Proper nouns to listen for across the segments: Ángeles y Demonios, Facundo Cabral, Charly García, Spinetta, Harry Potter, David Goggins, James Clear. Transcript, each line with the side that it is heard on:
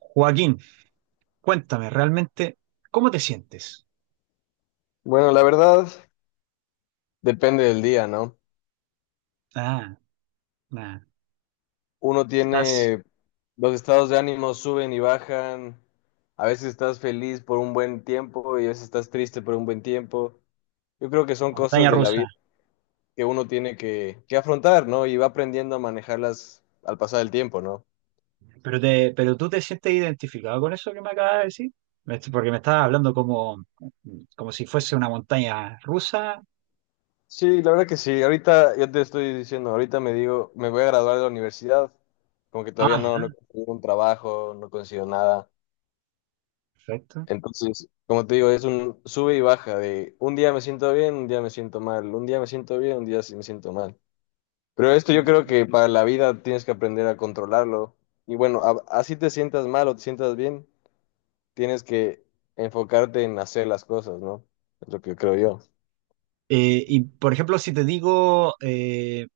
right: Joaquín, cuéntame realmente, ¿cómo te sientes?
left: Bueno, la verdad depende del día, ¿no?
right: Ah, nada,
left: Uno
right: estás
left: tiene, los estados de ánimo suben y bajan, a veces estás feliz por un buen tiempo y a veces estás triste por un buen tiempo. Yo creo que son cosas
right: montaña
left: de la
right: rusa.
left: vida que uno tiene que afrontar, ¿no? Y va aprendiendo a manejarlas al pasar el tiempo, ¿no?
right: Pero tú te sientes identificado con eso que me acabas de decir. Porque me estabas hablando como si fuese una montaña rusa.
left: Sí, la verdad que sí. Ahorita, yo te estoy diciendo, ahorita me digo, me voy a graduar de la universidad, como que todavía
right: Ah,
left: no, no
right: ya,
left: consigo un trabajo, no consigo nada.
right: perfecto.
left: Entonces, como te digo, es un sube y baja de un día me siento bien, un día me siento mal, un día me siento bien, un día sí me siento mal. Pero esto yo creo
right: Y,
left: que para la vida tienes que aprender a controlarlo. Y bueno, así te sientas mal o te sientas bien, tienes que enfocarte en hacer las cosas, ¿no? Es lo que creo yo.
right: por ejemplo, si te digo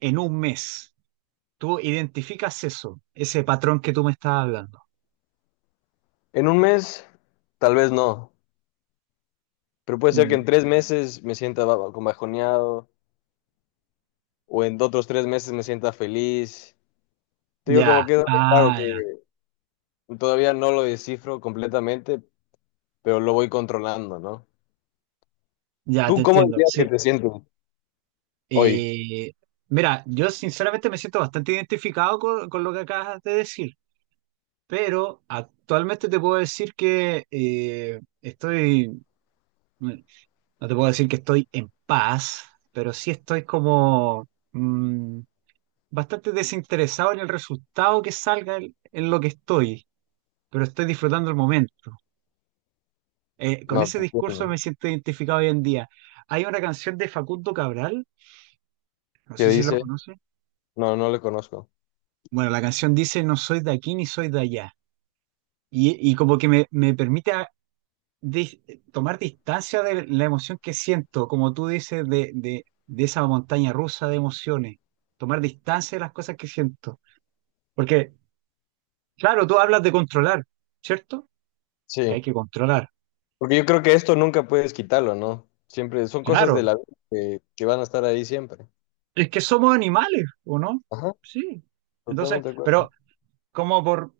right: en un mes, tú identificas eso, ese patrón que tú me estabas hablando.
left: En un mes, tal vez no, pero puede ser que
right: Mm.
left: en tres meses me sienta como bajoneado o en otros tres meses me sienta feliz. Te digo,
right: Ya,
left: como que es algo raro
right: ah,
left: que
right: ya,
left: todavía no lo descifro completamente, pero lo voy controlando, ¿no?
right: ya te
left: ¿Tú cómo
right: entiendo.
left: dirías que
right: Sí.
left: te sientes hoy?
right: Eh, Mira, yo sinceramente me siento bastante identificado con lo que acabas de decir, pero actualmente te puedo decir que estoy, mm, no te puedo decir que estoy en paz, pero sí estoy como bastante desinteresado en el resultado que salga en lo que estoy, pero estoy disfrutando el momento. Con
left: No,
right: ese
left: te
right: discurso me
left: entiendo.
right: siento identificado hoy en día. Hay una canción de Facundo Cabral, no
left: ¿Qué
right: sé si lo
left: dice?
right: conoces.
left: No, no le conozco.
right: Bueno, la canción dice, no soy de aquí ni soy de allá. Y como que me permite dis- tomar distancia de la emoción que siento, como tú dices, de esa montaña rusa de emociones, tomar distancia de las cosas que siento. Porque, claro, tú hablas de controlar, ¿cierto? Que
left: Sí,
right: hay que controlar.
left: porque yo creo que esto nunca puedes quitarlo, ¿no? Siempre son cosas de
right: Claro,
left: la vida que van a estar ahí siempre.
right: es que somos animales, ¿o no?
left: Ajá,
right: Sí. Entonces,
left: totalmente de
right: pero
left: acuerdo.
right: como por,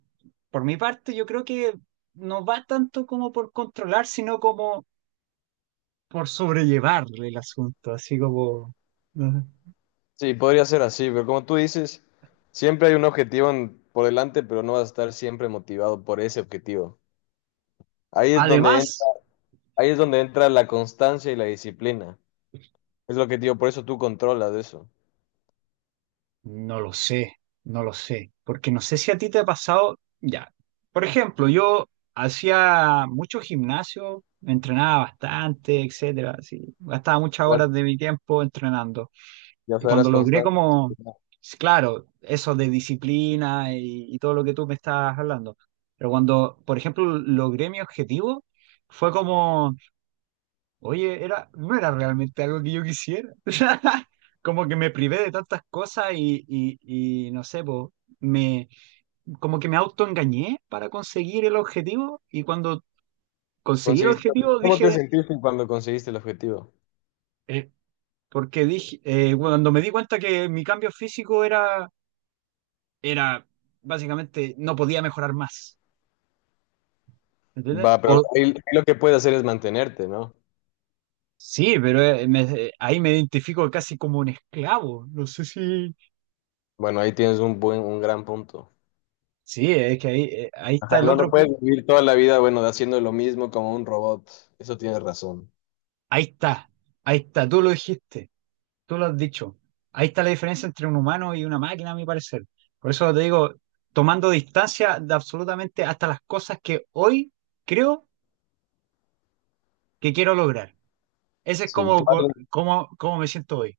right: por mi parte, yo creo que no va tanto como por controlar, sino como por sobrellevar el asunto, así como... ¿no?
left: Sí, podría ser así, pero como tú dices, siempre hay un objetivo por delante, pero no vas a estar siempre motivado por ese objetivo. Ahí es donde entra,
right: Además,
left: ahí es donde entra la constancia y la disciplina. Es lo que te digo, por eso tú controlas eso.
right: no lo sé, no lo sé, porque no sé si a ti te ha pasado, ya. Por ejemplo, yo hacía mucho gimnasio, entrenaba bastante, etcétera, sí, gastaba muchas
left: Ya,
right: horas de mi tiempo entrenando.
left: ya
right: Y cuando
left: sabrás
right: logré
left: constante.
right: como, claro, eso de disciplina y todo lo que tú me estás hablando, pero cuando, por ejemplo, logré mi objetivo, fue como: oye, era, no era realmente algo que yo quisiera. Como que me privé de tantas cosas y no sé, po, me, como que me autoengañé para conseguir el objetivo y cuando conseguí el
left: Conseguiste,
right: objetivo
left: ¿cómo te
right: dije,
left: sentiste cuando conseguiste el objetivo?
right: eh, porque dije, cuando me di cuenta que mi cambio físico era, era básicamente no podía mejorar más. ¿Entiendes?
left: Va,
right: O,
left: pero ahí lo que puedes hacer es mantenerte, ¿no?
right: sí, pero ahí me identifico casi como un esclavo. No sé si...
left: Bueno, ahí tienes un buen, un gran punto.
right: Sí, es que ahí, ahí
left: Ajá,
right: está el
left: no lo
right: otro
left: puedes
right: punto.
left: vivir toda la vida, bueno, haciendo lo mismo como un robot. Eso tienes razón.
right: Ahí está, ahí está, tú lo dijiste, tú lo has dicho. Ahí está la diferencia entre un humano y una máquina, a mi parecer. Por eso te digo, tomando distancia de absolutamente hasta las cosas que hoy creo que quiero lograr. Ese es
left: Sí,
right: como, como, como me siento hoy.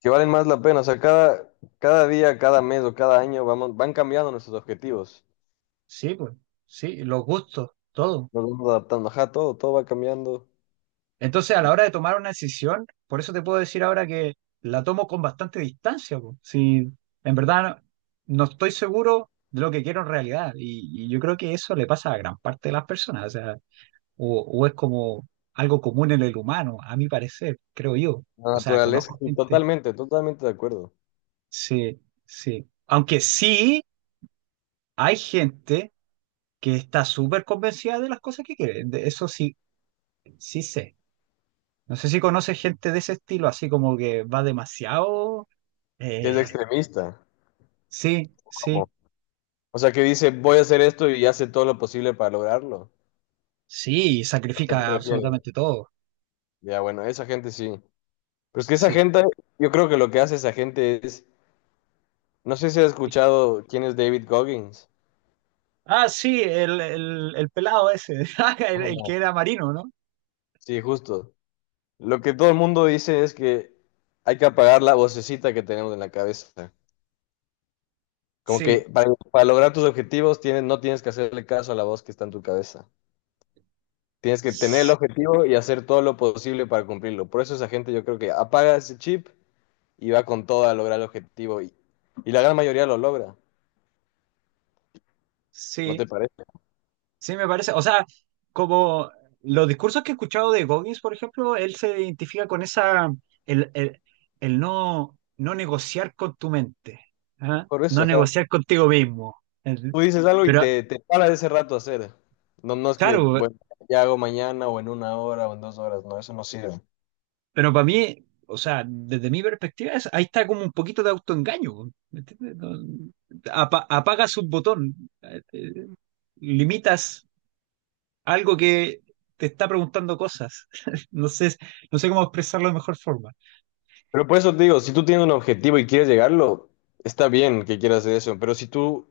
left: que valen más la pena. O sea, cada, cada día, cada mes o cada año vamos, van cambiando nuestros objetivos.
right: Sí, pues, sí, los gustos, todo.
left: Nos vamos adaptando. Ajá, todo, todo va cambiando.
right: Entonces, a
left: Y
right: la hora de tomar una decisión, por eso te puedo decir ahora que la tomo con bastante distancia, po. Si en verdad no, no estoy seguro de lo que quiero en realidad. Y yo creo que eso le pasa a gran parte de las personas. O sea, o es como algo común en el humano, a mi parecer, creo yo.
left: la
right: O sea,
left: naturaleza,
right: conozco
left: sí,
right: gente.
left: totalmente, totalmente de acuerdo.
right: Sí, sí. Aunque sí hay gente que está súper convencida de las cosas que quiere. De eso sí, sí sé. No sé si conoces gente de ese estilo, así como que va demasiado.
left: Y es
right: Eh,
left: extremista.
right: sí, sí,
left: Como o sea, que dice, voy a hacer esto y hace todo lo posible para lograrlo.
right: sí, y
left: ¿A qué te
right: sacrifica
left: refieres?
right: absolutamente todo.
left: Ya, bueno, esa gente sí. Pero es que esa
right: Sí.
left: gente, yo creo que lo que hace esa gente es, no sé si has escuchado quién es David Goggins.
right: Ah, sí, el pelado ese, ah, el que
left: Ajá.
right: era marino, ¿no?
left: Sí, justo. Lo que todo el mundo dice es que hay que apagar la vocecita que tenemos en la cabeza. Como
right: Sí,
left: que para lograr tus objetivos tienes, no tienes que hacerle caso a la voz que está en tu cabeza. Tienes que tener el
right: s-
left: objetivo y hacer todo lo posible para cumplirlo. Por eso esa gente yo creo que apaga ese chip y va con todo a lograr el objetivo y la gran mayoría lo logra, ¿no te
right: sí,
left: parece?
right: sí, me parece. O sea, como los discursos que he escuchado de Goggins, por ejemplo, él se identifica con esa, el, el, el no, no negociar con tu mente, ¿ah?
left: Por
right: No
left: eso, ajá.
right: negociar contigo mismo. El-
left: Tú dices algo y
right: Pero,
left: te para ese rato a hacer. No, no es que,
right: claro,
left: bueno, ya hago mañana o en una hora o en dos horas, no, eso no sirve.
right: pero para mí, o sea, desde mi perspectiva, ahí está como un poquito de autoengaño, po. ¿Me entiendes? Apagas un botón, eh, eh, limitas algo que te está preguntando cosas. No sé, no sé cómo expresarlo de mejor forma.
left: Pero por eso te digo, si tú tienes un objetivo y quieres llegarlo, está bien que quieras hacer eso, pero si tú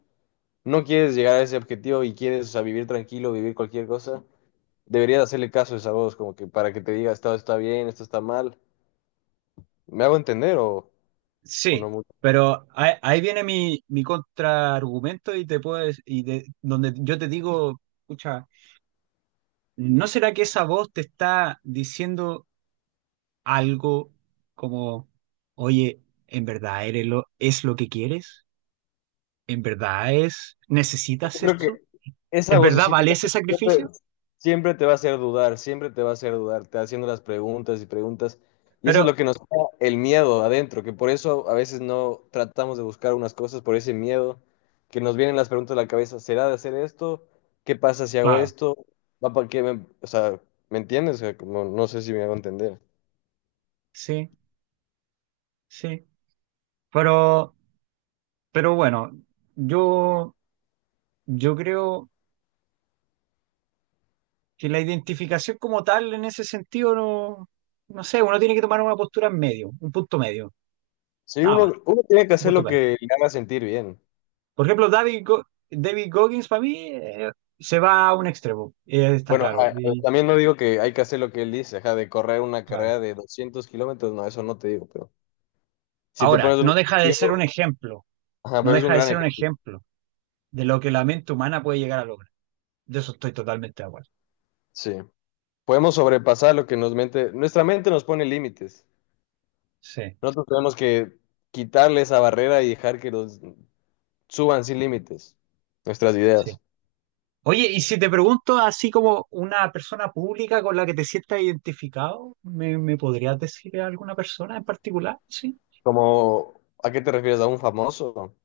left: no quieres llegar a ese objetivo y quieres, o sea, vivir tranquilo, vivir cualquier cosa, deberías hacerle caso a esa voz, como que para que te diga, esto está bien, esto está mal. ¿Me hago entender o no
right: Sí,
left: mucho?
right: pero ahí, ahí viene mi, mi contraargumento y te puedo dec- y de, donde yo te digo, escucha, ¿no será que esa voz te está diciendo algo como, oye, ¿en verdad eres lo, es lo que quieres? ¿En verdad es,
left: Yo
right: necesitas
left: creo que
right: esto?
left: esa
right: ¿En verdad
left: vocecita
right: vale ese
left: de que
right: sacrificio?
left: siempre te va a hacer dudar, siempre te va a hacer dudar, te va haciendo las preguntas y preguntas. Y eso
right: Pero,
left: es lo que nos da el miedo adentro, que por eso a veces no tratamos de buscar unas cosas, por ese miedo, que nos vienen las preguntas a la cabeza, ¿será de hacer esto? ¿Qué pasa si hago
right: claro,
left: esto? ¿Va para qué me- O sea, ¿me entiendes? O sea, como, no sé si me hago entender.
right: sí, sí. Pero, pero bueno, yo, yo creo que la identificación como tal en ese sentido no, no sé, uno tiene que tomar una postura en medio, un punto medio,
left: Sí,
right: nada más,
left: uno tiene que
right: un
left: hacer
right: punto
left: lo
right: medio.
left: que le haga sentir bien.
right: Por ejemplo, David Goggins para mí se va a un extremo, está
left: Bueno,
right: claro.
left: ajá, también no digo que hay que hacer lo que él dice, ajá, de correr una
right: Claro.
left: carrera de 200 kilómetros, no, eso no te digo, pero... Si te
right: Ahora,
left: pones un
right: no deja de ser un
left: objetivo,
right: ejemplo,
left: ajá,
right: no
left: pero es un
right: deja de
left: gran
right: ser un
left: ejemplo.
right: ejemplo de lo que la mente humana puede llegar a lograr. De eso estoy totalmente de acuerdo.
left: Sí. Podemos sobrepasar lo que nos mente, nuestra mente nos pone límites.
right: Sí,
left: Nosotros tenemos que quitarle esa barrera y dejar que los suban sin límites nuestras
right: sí.
left: ideas.
right: Oye, y si te pregunto así como una persona pública con la que te sientas identificado, ¿me, me podrías decir a alguna persona en particular? Sí,
left: Como, ¿a qué te refieres? ¿A un famoso?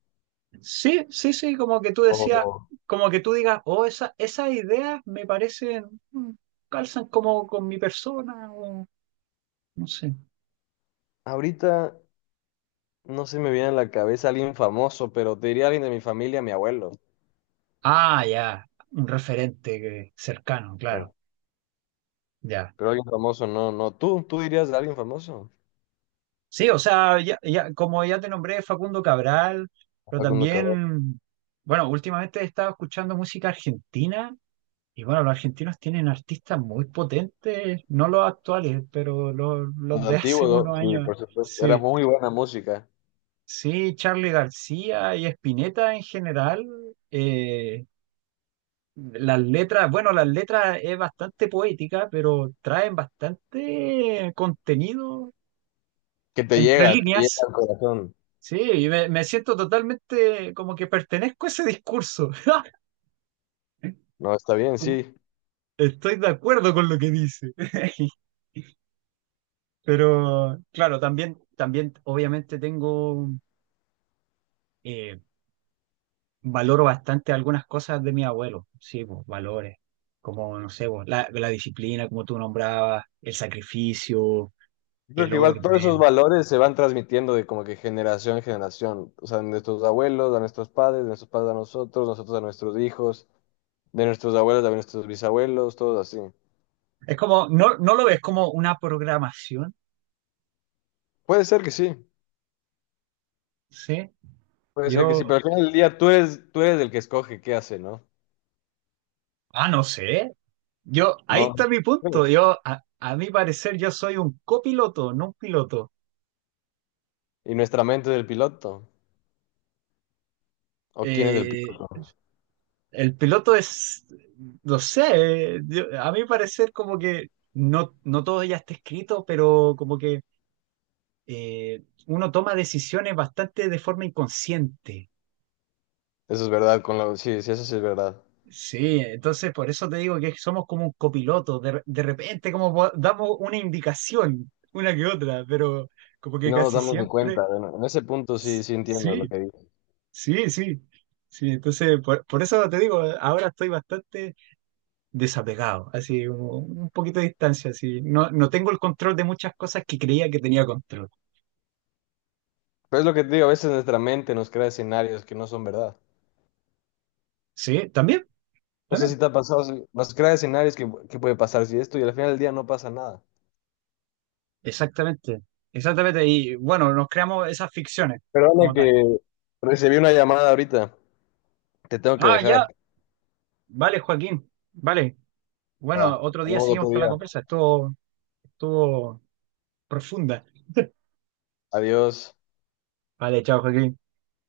right: sí, sí, sí, como que tú decías,
left: O
right: como que tú digas, oh, esa, esas ideas me parecen, mm, calzan como con mi persona, o no sé.
left: ahorita no se me viene a la cabeza alguien famoso, pero te diría alguien de mi familia, mi abuelo.
right: Ah, ya, un cercano,
left: Ah,
right: claro, ya.
left: pero alguien famoso, no, no. ¿Tú, tú dirías de alguien famoso?
right: Sí, o sea, como ya te nombré, Facundo Cabral, pero
left: Facundo Cabral.
right: también, bueno, últimamente he estado escuchando música argentina y bueno, los argentinos tienen artistas muy potentes, no los actuales, pero los de hace
left: Antiguo, ¿no?
right: unos
left: Sí,
right: años.
left: por supuesto. Era
right: Sí,
left: muy buena música.
right: sí, Charly García y Spinetta en general. eh, las letras, bueno, las letras es bastante poética, pero traen bastante contenido
left: Que
right: entre
left: te llega
right: líneas.
left: al corazón.
right: Sí, y me siento totalmente como que pertenezco a ese discurso.
left: No, está bien,
right: Como,
left: sí.
right: estoy de acuerdo con lo que dice. Pero claro, también, también obviamente tengo, eh, valoro bastante algunas cosas de mi abuelo. Sí, pues, valores, como, no sé, pues, la disciplina, como tú nombrabas, el sacrificio,
left: Yo creo
right: el
left: que igual todos esos
right: orden.
left: valores se van transmitiendo de como que generación en generación. O sea, de nuestros abuelos a nuestros padres, de nuestros padres a nosotros, nosotros a nuestros hijos, de nuestros abuelos a nuestros bisabuelos, todos así.
right: Es como, no, no lo ves como una programación,
left: Puede ser que sí,
right: ¿sí?
left: puede ser que sí,
right: Yo,
left: pero al final del día tú eres el que escoge qué hace, ¿no?
right: ah, no sé. Yo, ahí
left: No,
right: está mi punto.
left: pues,
right: Yo, a mi parecer, yo soy un copiloto, no un piloto.
left: y nuestra mente es el piloto. ¿O quién es el
right: Eh,
left: piloto?
right: el piloto es, no sé, a mi parecer como que no, no todo ya está escrito, pero como que uno toma decisiones bastante de forma inconsciente.
left: Eso es verdad, con lo... sí, sí, eso sí es verdad.
right: Sí, entonces por eso te digo que somos como un copiloto. De repente damos una indicación, una que otra, pero como
left: Y
right: que
left: no nos
right: casi
left: damos ni
right: siempre,
left: cuenta. Bueno, en ese punto sí, sí entiendo lo
right: sí.
left: que
right: Sí, sí, sí, entonces por eso te digo, ahora estoy bastante desapegado, así un poquito de distancia, así, no, no tengo el control de muchas cosas que creía que tenía control.
left: Pero es lo que te digo, a veces nuestra mente nos crea escenarios que no son verdad.
right: Sí, también,
left: No sé si
right: también,
left: te ha pasado, si- nos crea escenarios que puede pasar si esto y al final del día no pasa nada.
right: exactamente, exactamente, y bueno, nos creamos esas ficciones
left: Perdona
right: como tal.
left: que recibí una llamada ahorita, te tengo que
right: Ah,
left: dejar.
right: ya, vale, Joaquín, vale,
left: Va,
right: bueno, otro día
left: hablamos
right: seguimos
left: otro
right: con
left: día.
right: la conversa, estuvo, estuvo profunda.
left: Adiós.
right: Vale, chao, Joaquín.